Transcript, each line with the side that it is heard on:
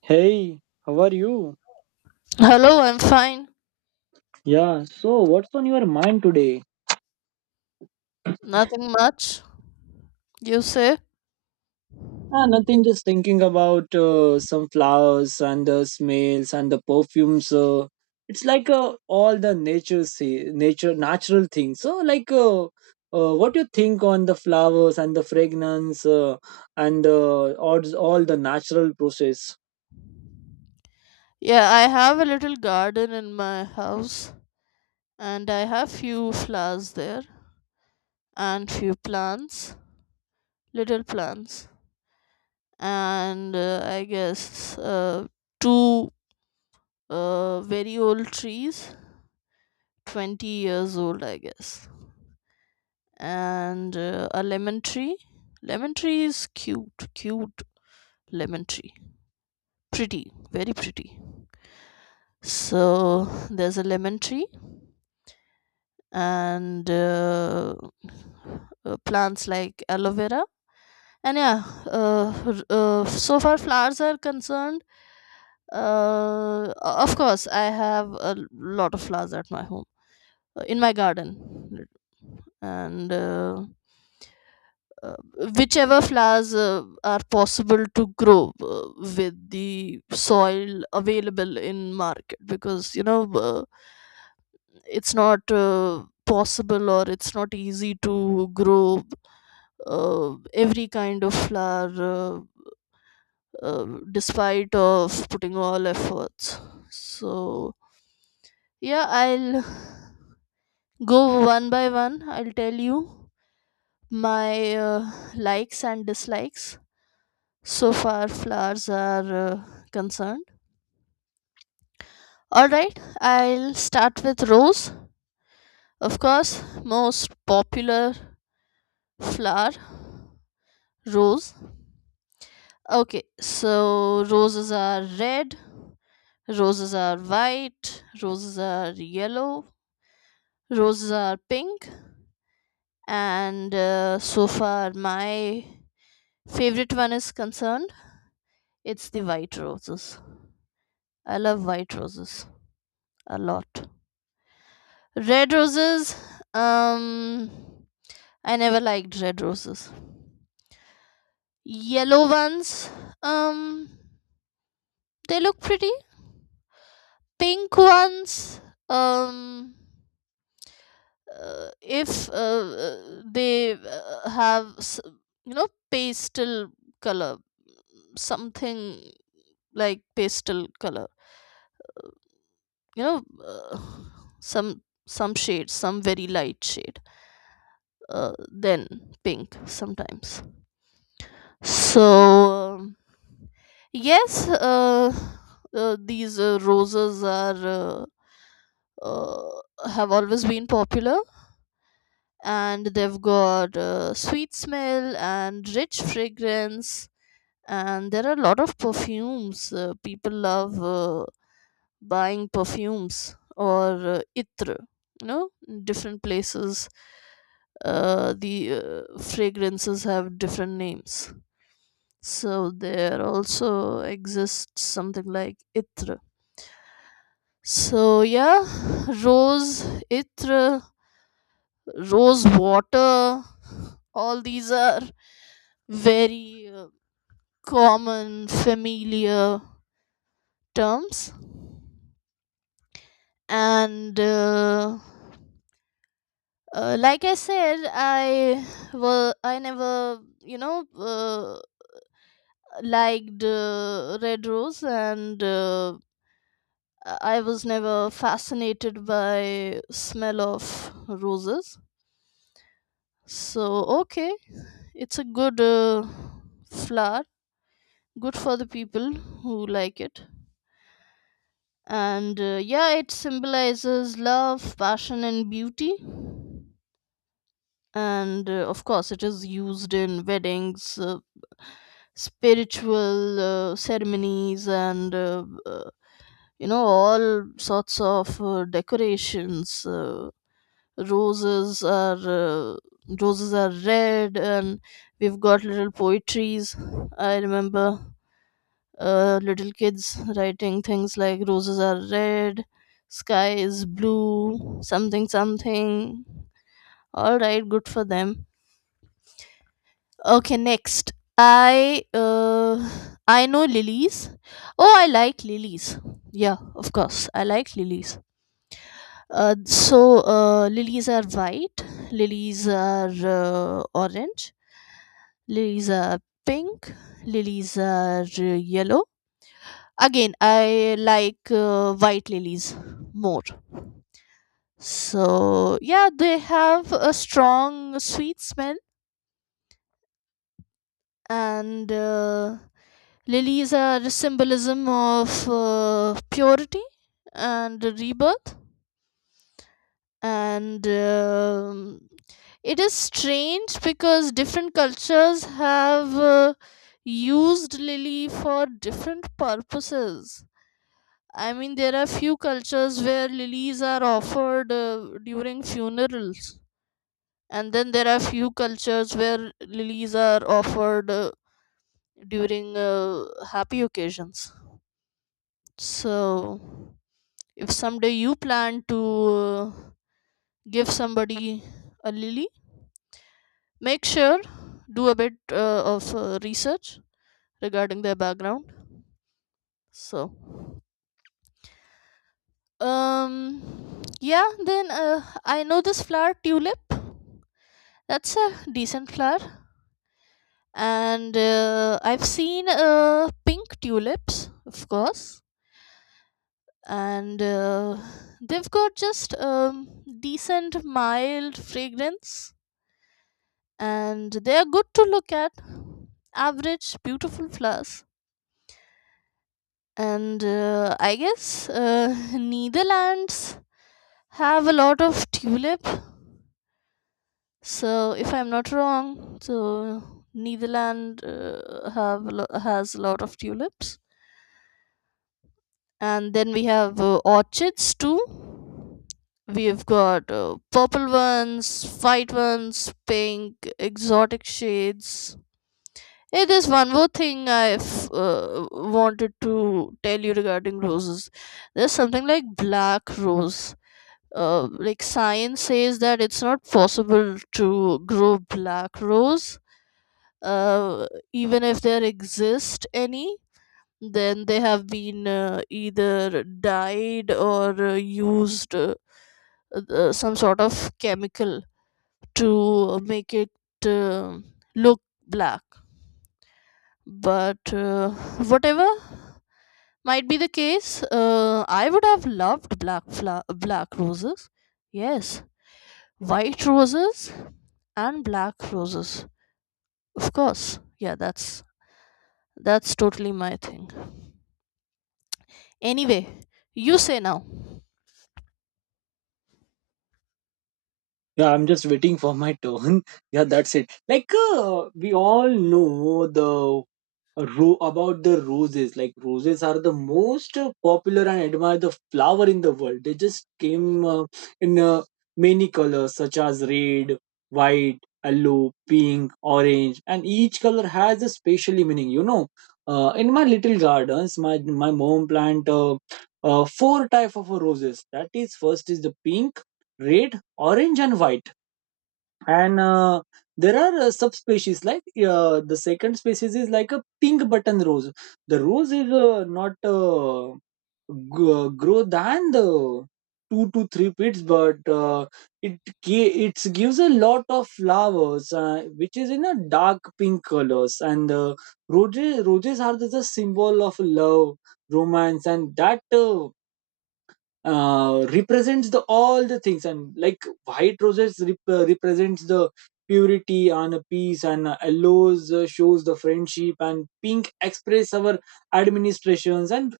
right: Hey, how are you?
left: Hello, I'm fine.
right: Yeah, so what's on your mind today?
left: Nothing much. You say?
right: Ah, nothing, just thinking about some flowers and the smells and the perfumes. It's like all the nature, nature, natural things. So, like, what you think on the flowers and the fragrance and all the natural process?
left: Yeah, I have a little garden in my house and I have few flowers there and few plants, little plants. And I guess two very old trees, 20 years old, I guess. And a lemon tree. Lemon tree is cute, cute lemon tree. Pretty, very pretty. So there's a lemon tree, and plants like aloe vera. And yeah, so far flowers are concerned, uh, of course I have a lot of flowers at my home, in my garden. And uh, whichever flowers are possible to grow with the soil available in market, because it's not possible, or it's not easy to grow every kind of flower despite of putting all efforts. So yeah, I'll go one by one. I'll tell you my likes and dislikes so far flowers are concerned. All right, I'll start with rose. Of course, most popular flower, rose. Okay, so roses are red, roses are white, roses are yellow, roses are pink, and so far my favorite one is concerned. It's the white roses. I love white roses a lot. Red roses, um, I never liked red roses. Yellow ones, um, they look pretty. Pink ones, um, if they have pastel color, something like pastel color, you know uh, some shades, some very light shade, then pink sometimes. So yes, these roses are, uh, have always been popular, and they've got sweet smell and rich fragrance. And there are a lot of perfumes, people love buying perfumes, or itr, you know different places. The fragrances have different names. So there also exists something like itr. So yeah, rose, itr, rose water, all these are very common familiar terms. And like I said, I, well, I never, liked red rose. And I was never fascinated by smell of roses. So okay, it's a good flower, good for the people who like it. And yeah, it symbolizes love, passion, and beauty. And of course, it is used in weddings, spiritual ceremonies, and all sorts of decorations. Uh, roses are uh, roses are red, and we've got little poetries. I remember little kids writing things like roses are red, sky is blue, something something. All right, good for them. Okay, next. I uh I know lilies. Oh, I like lilies. Yeah, of course. I like lilies. So lilies are white, lilies are orange, lilies are pink, lilies are yellow. Again, I like white lilies more. So, yeah, they have a strong sweet smell, and lilies are a symbolism of purity and rebirth. And it is strange because different cultures have used lily for different purposes. I mean, there are few cultures where lilies are offered during funerals, and then there are few cultures where lilies are offered during happy occasions. So, if someday you plan to give somebody a lily, make sure do a bit of research regarding their background. So, yeah, then I know this flower tulip. That's a decent flower. And I've seen pink tulips, of course. And they've got just decent, mild fragrance. And they are good to look at. Average, beautiful flowers. And I guess Netherlands have a lot of tulip. So if I'm not wrong, so Netherland has a lot of tulips. And then we have orchids too. We've got purple ones, white ones, pink exotic shades. Hey, there's one more thing I've wanted to tell you regarding roses. There's something like black rose. Like science says that it's not possible to grow black rose. Uh, even if there exist any, then they have been either dyed or used some sort of chemical to make it uh, look black. But whatever might be the case, I would have loved black roses. Yes, white roses and black roses. Of course, yeah, that's totally my thing. Anyway, you say now.
right: Yeah, I'm just waiting for my turn. Yeah, that's it. Like, we all know about the roses. Like, roses are the most popular and admired the flower in the world. They just came in many colors such as red, white, yellow, pink, orange, and each color has a special meaning. In my little gardens, my mom plant four type of roses. That is, first is the pink, red, orange, and white. And there are subspecies. Like the second species is like a pink button rose. The rose is not grow than the 2 to 3 feet, but it gives a lot of flowers which is in a dark pink colors. And roses are the symbol of love, romance. And that represents the all the things. And like white roses represents the purity and peace. And yellows shows the friendship, and pink express our administrations. And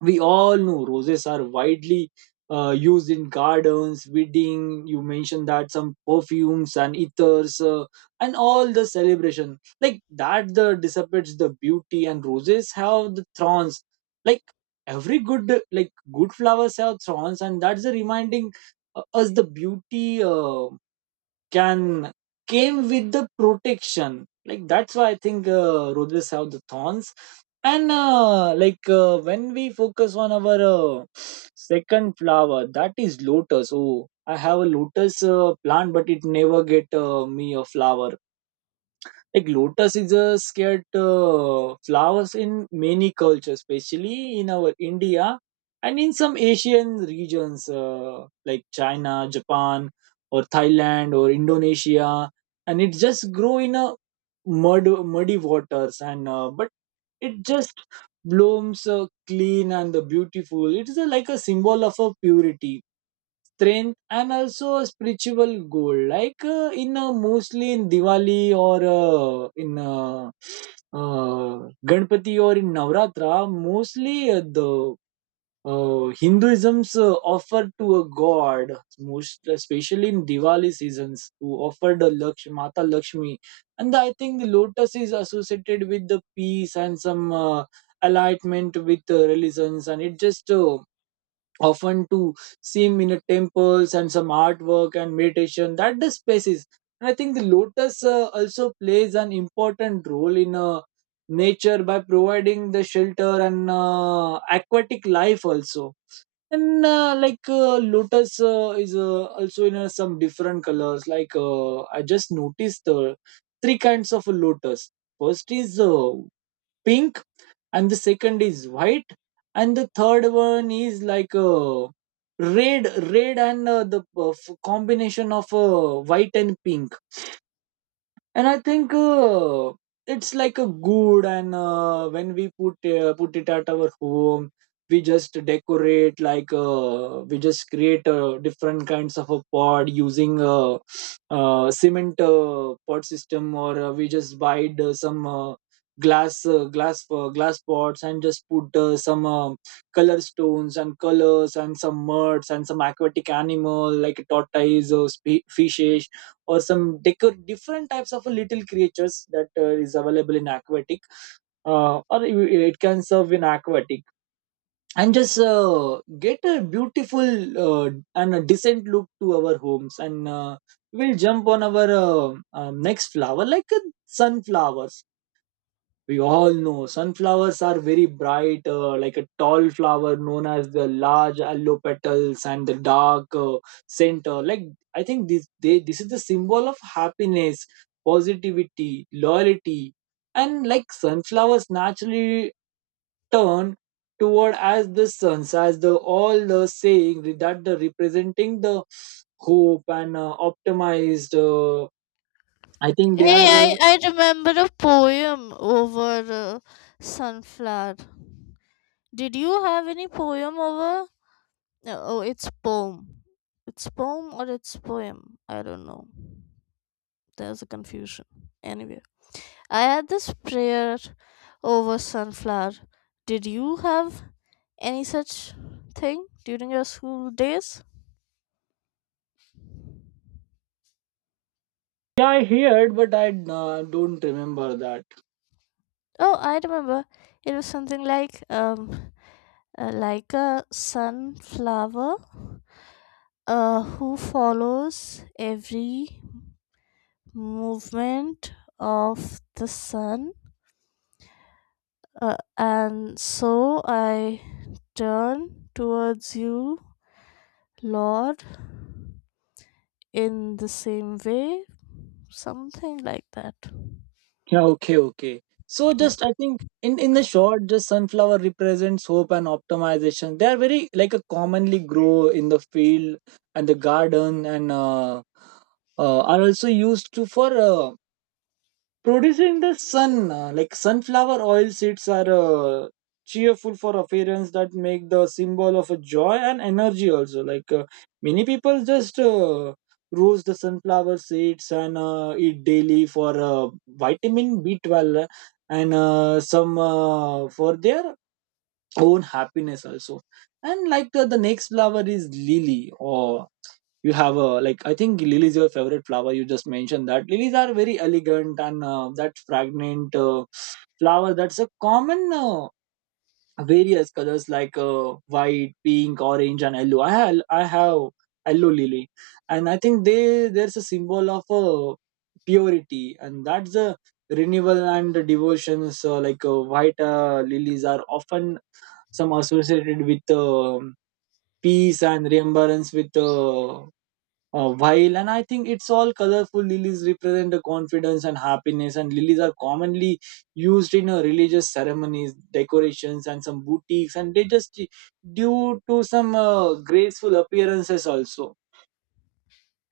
right: we all know roses are widely used in gardens, wedding. You mentioned that some perfumes and ethers, and all the celebration, like that the dissipates the beauty. And roses have the thorns. Like every good, like good flowers have thorns, and that's the reminding us the beauty can came with the protection. Like, that's why I think roadways have the thorns. And like when we focus on our second flower, that is lotus. Oh, I have a lotus plant, but it never get me a flower. Like, lotus is a scared flowers in many cultures, especially in our India and in some Asian regions, like China, Japan, or Thailand or Indonesia. And it just grow in a muddy waters. And but it just blooms clean and beautiful. It is a, like, a symbol of a purity, strength, and also a spiritual goal, like in mostly in Diwali or in uh, Ganpati or in Navratra, mostly the Hinduism's offer to a god, most especially in Diwali seasons, to offer the Lakshmi, Mata Lakshmi. And I think the lotus is associated with the peace and some alignment with religions, and it just often to seem in a temples and some artwork and meditation that the spaces. And I think the lotus also plays an important role in nature by providing the shelter and aquatic life also. And like lotus is also in some different colors. Like I just noticed three kinds of lotus. First is pink, and the second is white, and the third one is like red, red and the combination of white and pink. And I think it's like a good. And when we put it at our home, we just decorate. Like we just create different kinds of a pod using cement pod system. Or we just buy the some glass pots, and just put some color stones and colors and some muds and some aquatic animal like tortoise or fishes, or some decor different types of little creatures that is available in aquatic, or it can serve in aquatic. And just get a beautiful uh, and a decent look to our homes. And we'll jump on our next flower, like a sunflower. We all know sunflowers are very bright, like a tall flower, known as the large yellow petals and the dark center. Like, I think this is the symbol of happiness, positivity, loyalty. And like sunflowers naturally turn toward as the suns, as the all the saying that the representing the hope and optimized. I think they
left: Hey,
right: are.
left: I remember a poem over uh, sunflower. Did you have any poem over? No, oh, it's poem. It's poem or it's poem. I don't know. There's a confusion. Anyway, I had this prayer over sunflower. Did you have any such thing during your school days?
right: Yeah, I heard, but I don't remember that.
left: Oh, I remember. It was something like a sunflower who follows every movement of the sun. And so I turn towards you, Lord, in the same way, something like that.
right: Yeah. Okay, okay. So,
left: Yeah.
right: just I think in the short, just sunflower represents hope and optimization. They are very, like, a commonly grow in the field and the garden. And are also used to for producing the sun, like sunflower oil. Seeds are cheerful for appearance that make the symbol of a joy and energy also. Like many people just roast the sunflower seeds and eat daily for vitamin B12. And some for their own happiness also. And like the next flower is lily. Or you have a, like, I think lily is your favorite flower. You just mentioned that lilies are very elegant and that fragrant flower. That's a common various colors like white, pink, orange, and yellow. I have yellow lily. And I think they there's a symbol of purity, and that's a renewal and devotions. Uh, like white lilies are often some associated with peace and remembrance with while. And I think it's all colorful lilies represent the confidence and happiness. And lilies are commonly used in religious ceremonies, decorations, and some boutiques. And they just due to some graceful appearances also.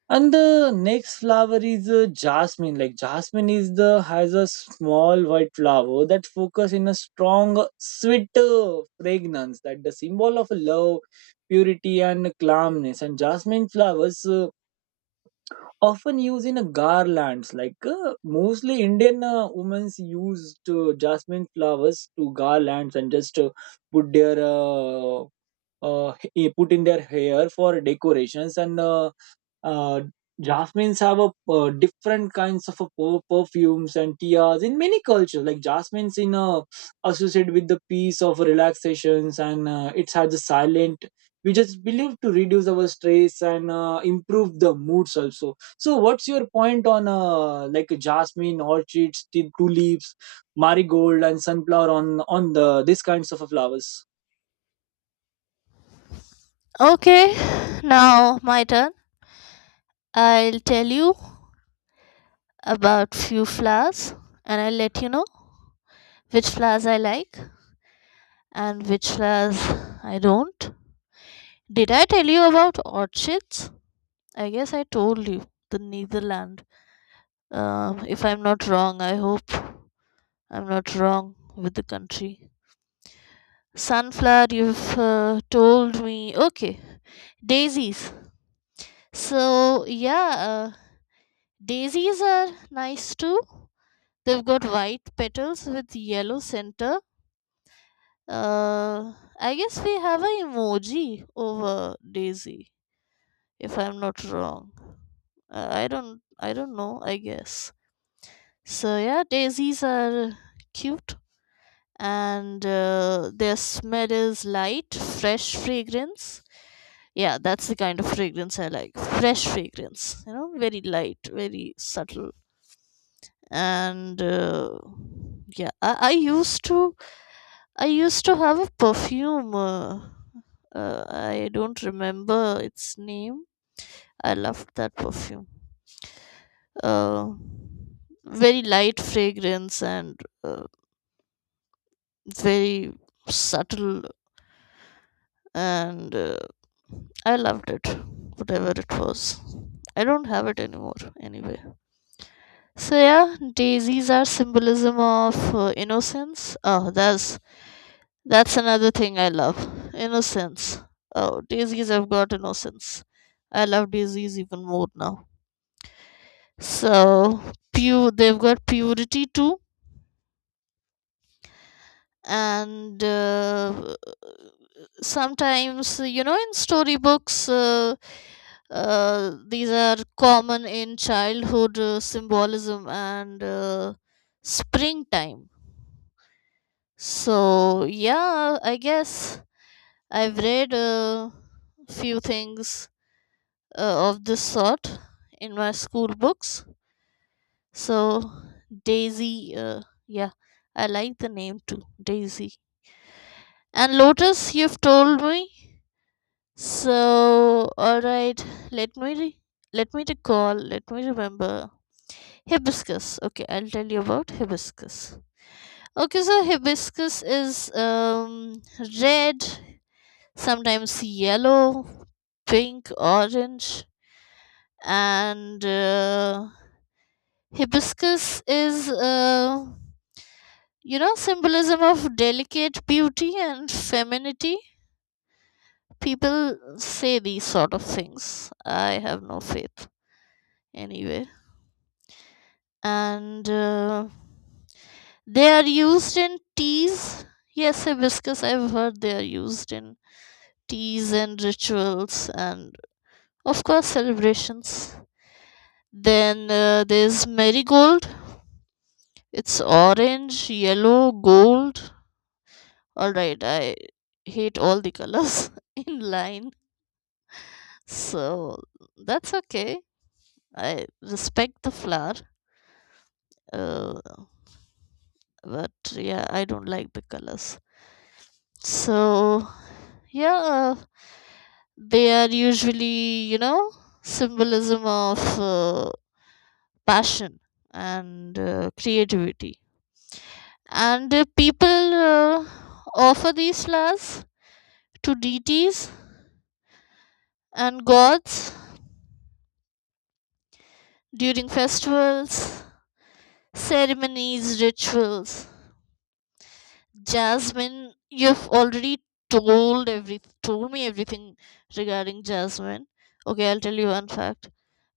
right: And the next flower is jasmine. Like, jasmine is the has a small white flower that focus in a strong, sweet fragrance. That the symbol of love, purity, and calmness. And jasmine flowers often used in a garlands. Like mostly Indian women used jasmine flowers to garlands, and just put their uh, put in their hair for decorations and. Uh, Jasmines have a different kinds of a perfumes and teas in many cultures. Like jasmines in associated with the peace of relaxations. And it has a silent. We just believe to reduce our stress and improve the moods also. So, what's your point on like jasmine, orchids, tulips, marigold, and sunflower on the these kinds of flowers?
left: Okay, now my turn. I'll tell you about few flowers, and I'll let you know which flowers I like and which flowers I don't. Did I tell you about orchids? I guess I told you the Netherlands. If I'm not wrong, I hope I'm not wrong with the country. Sunflower, you've told me. Okay, daisies. So yeah, daisies are nice too. They've got white petals with yellow center. Uh, I guess we have a emoji over daisy. If I'm not wrong, I don't. I don't know. I guess. So yeah, daisies are cute, and their smell is light, fresh fragrance. Yeah, that's the kind of fragrance I like. Fresh fragrance, very light, very subtle. And yeah, I used to have a perfume. I don't remember its name. I loved that perfume. Uh, very light fragrance, and very subtle, and I loved it, whatever it was. I don't have it anymore, anyway. So yeah, daisies are symbolism of innocence. Oh, that's another thing I love, innocence. Oh, daisies have got innocence. I love daisies even more now. So pure, they've got purity too. And sometimes, in storybooks, these are common in childhood symbolism, and springtime. So yeah, I guess I've read a few things of this sort in my school books. So daisy, yeah, I like the name too, daisy. And lotus, you've told me. So, all right, let me re- let me recall, let me remember. Hibiscus. Okay, I'll tell you about hibiscus. Okay, so hibiscus is red, sometimes yellow, pink, orange, and hibiscus is, symbolism of delicate beauty and femininity. People say these sort of things. I have no faith. Anyway, and they are used in teas. Yes, hibiscus, I've heard they are used in teas and rituals, and of course celebrations. Then there's marigold. It's orange, yellow, gold. All right, I hate all the colors in line. So that's okay, I respect the flower, uh, but yeah, I don't like the colors. So yeah, they are usually, symbolism of passion, and creativity. And people uh, offer these flowers to deities and gods during festivals, ceremonies, rituals. Jasmine, you've already told me everything regarding jasmine. Okay, I'll tell you one fact.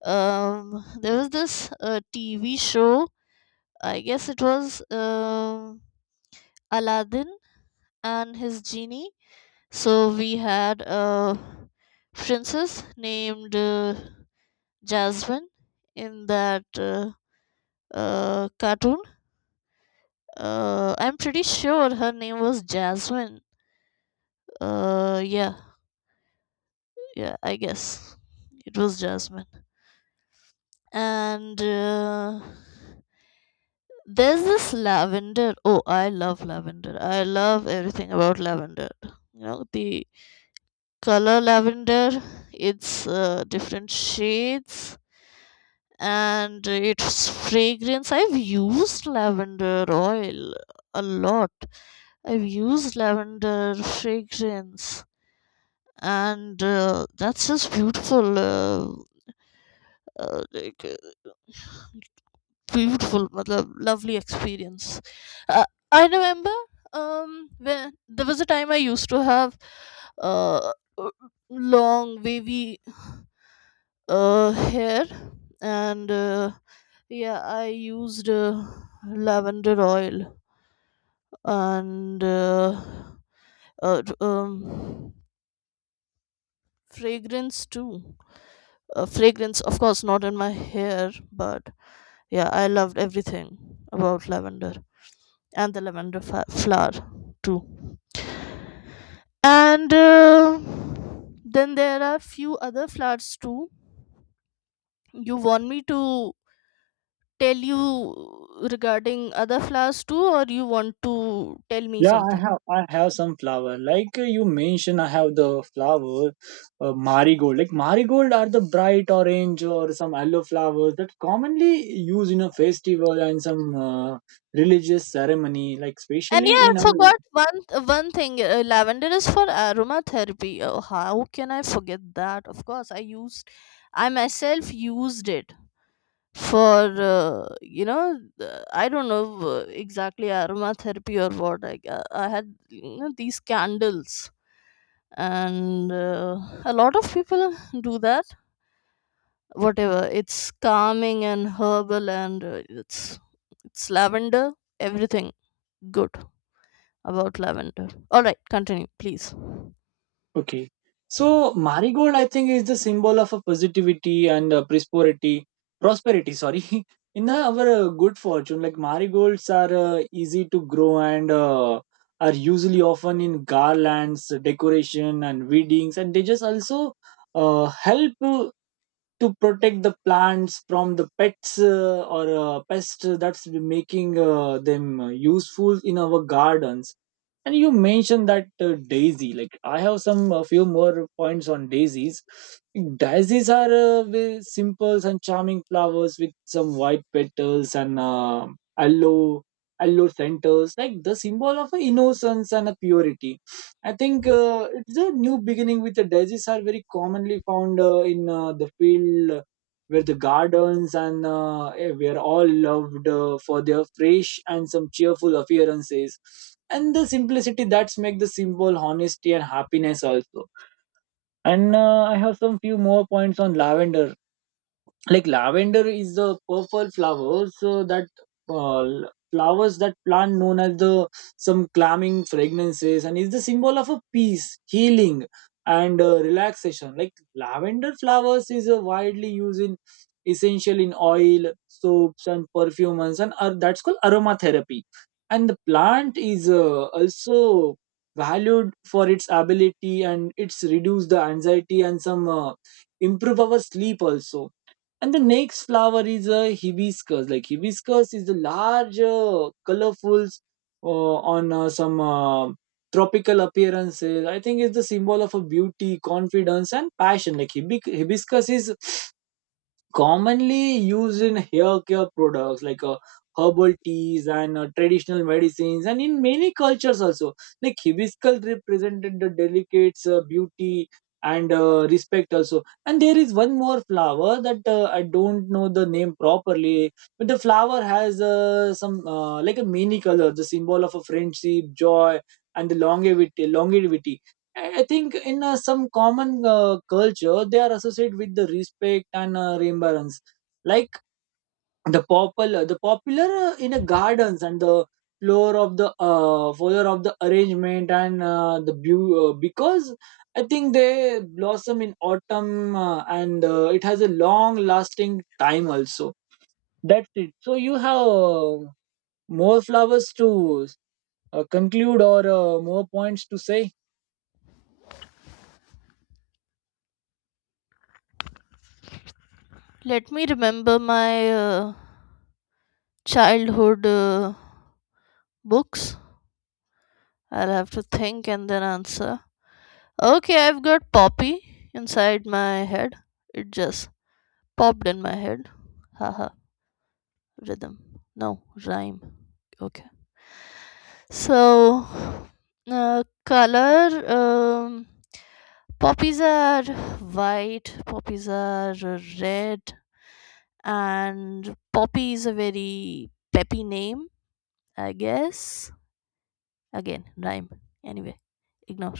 left: There was this TV show, I guess it was Aladdin and his genie. So we had a princess named Jasmine in that cartoon. I'm pretty sure her name was Jasmine. Yeah, yeah, I guess it was Jasmine. And there's this lavender. Oh, I love lavender. I love everything about lavender. You know the color lavender, it's different shades, and its fragrance. I've used lavender oil a lot. I've used lavender fragrance, and that's just beautiful, uh, like, uh, beautiful matlab, lovely experience. uh, I remember when there was a time I used to have uh, long wavy hair, and yeah, I used lavender oil, and uh, d- um, fragrance too, fragrance, of course not in my hair, but yeah, I loved everything about lavender and the lavender flower too. And then there are few other flowers too. You want me to tell you regarding other flowers too, or you want to tell me
right: Yeah, I
left: something?
right: have I have some flower. Like you mentioned, I have the flower marigold. Like, marigold are the bright orange or some yellow flowers that commonly used in a festival and some religious ceremony. Like,
left: And yeah,
right: especially
left: I
right: in our.
left: forgot one thing. Lavender is for aromatherapy. Oh, how can I forget that? Of course, I myself used it for, I don't know exactly aromatherapy or what. I had, these candles, and a lot of people do that, whatever, it's calming and herbal, and it's lavender, everything good about lavender. All right, continue please.
right: Okay. So, marigold, I think, is the symbol of a positivity and prosperity. Prosperity, sorry. In our good fortune, like marigolds are easy to grow and are usually often in garlands, decoration, and weddings, and they just also help to protect the plants from the pets or pests that's making them useful in our gardens. And you mentioned that daisy. Like, I have some a few more points on daisies. Daisies are very simple and charming flowers with some white petals and yellow yellow centers, like the symbol of innocence and a purity. I think it's a new beginning with the daisies are very commonly found in the field where the gardens, and were all loved for their fresh and some cheerful appearances, and the simplicity that's make the symbol honesty and happiness also. And I have some few more points on lavender. Like lavender is the purple flower, so that flowers that plant known as the some calming fragrances, and is the symbol of a peace, healing, and relaxation. Like lavender flowers is widely used in essential in oil, soaps, and perfumes, and that's called aromatherapy. And the plant is also valued for its ability, and it's reduce the anxiety and some improve our sleep also. And the next flower is a hibiscus. Like hibiscus is the large, colorful, on some tropical appearances. I think it's the symbol of a beauty, confidence, and passion. Like hibiscus is commonly used in hair care products like herbal teas and traditional medicines and in many cultures also. Like, hibiscus represented the delicate beauty and respect also. And there is one more flower that I don't know the name properly, but the flower has some like a mini color, the symbol of a friendship, joy, and the longevity. I think in some common culture, they are associated with the respect and remembrance. Like the popular in the gardens, and the floor of the arrangement, and the because I think they blossom in autumn, and it has a long lasting time also. That's it. So, you have more flowers to conclude, or more points to say?
left: Let me remember my childhood books. I'll have to think and then answer. Okay, I've got poppy inside my head, it just popped in my head. Haha, rhythm. No, rhyme. Okay. So, color, poppies are white, poppies are red, and poppy is a very peppy name, I guess. Again, rhyme. Anyway, ignore.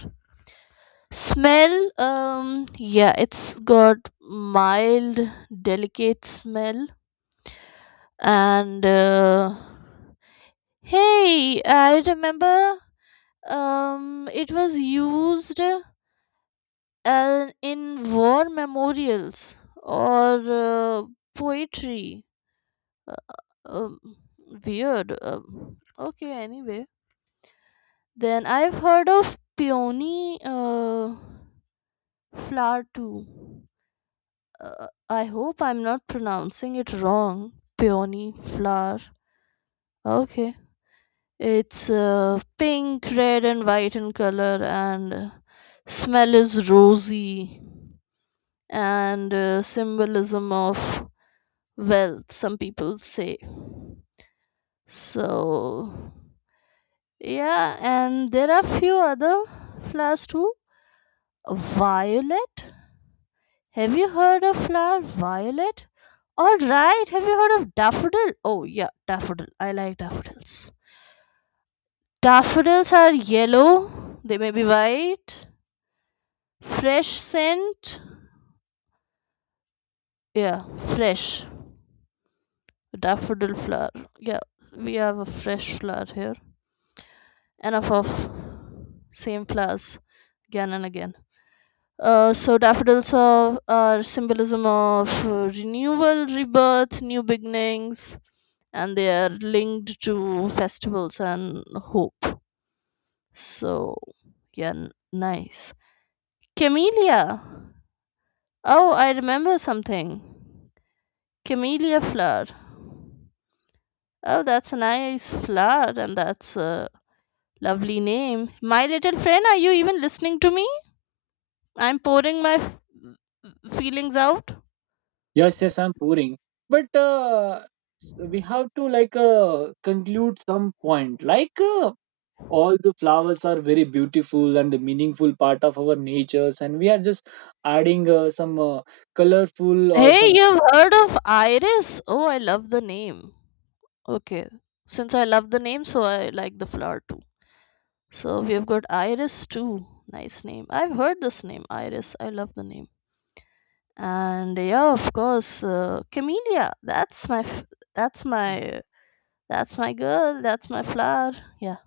left: Smell, yeah, it's got mild, delicate smell, and hey, I remember, it was used. And in war memorials, or poetry. Um, weird. Okay, anyway. Then I've heard of peony flower too. I hope I'm not pronouncing it wrong. Peony flower. Okay. It's pink, red, and white in color, and smell is rosy, and symbolism of. Well, some people say. So, yeah, and there are few other flowers too. Violet. Have you heard of flower violet? All right. Have you heard of daffodil? Oh, yeah, daffodil. I like daffodils. Daffodils are yellow. They may be white. Fresh scent. Yeah, fresh. Daffodil flower. Yeah, we have a fresh flower here. Enough of same flowers again and again. So daffodils are symbolism of renewal, rebirth, new beginnings, and they are linked to festivals and hope. So yeah, nice. Camellia. Oh, I remember something. Camellia flower. Oh, that's a nice flower, and that's a lovely name. My little friend, are you even listening to me? I'm pouring my feelings out.
right: Yes, yes, I'm pouring. But we have to, like, conclude some point. Like, all the flowers are very beautiful and the meaningful part of our natures, and we are just adding some colorful or
left: Hey,
right: some.
left: yeah, you've heard of Iris? Oh, I love the name. Okay. Since I love the name, so I like the flower too. So we've got Iris too. Nice name. I've heard this name, Iris. I love the name. And yeah, of course, Camellia. That's my that's my girl. That's my flower. Yeah,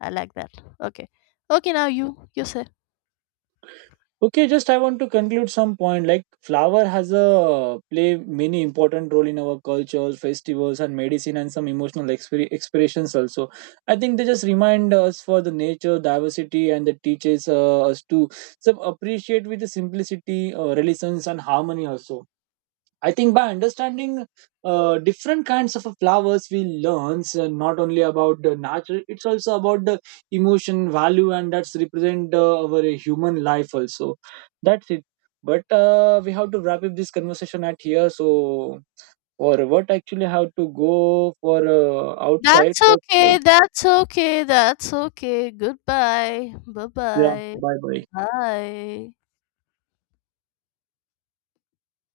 left: I like that. Okay. Okay, now you say.
right: Okay, just I want to conclude some point. Like, flower has a play many important role in our culture, festivals, and medicine, and some emotional expressions also. I think they just remind us for the nature, diversity, and that teaches us to some appreciate with the simplicity, relations, and harmony also. I think by understanding different kinds of flowers, we learns not only about the nature; it's also about the emotion, value, and that's represent our human life also. That's it. But we have to wrap up this conversation at here. So for what actually have to go for outside.
left: That's okay.
right: That's,
left: That's okay. That's okay. Goodbye.
right: yeah.
left: Bye-bye.
right: Bye bye.
left: Bye.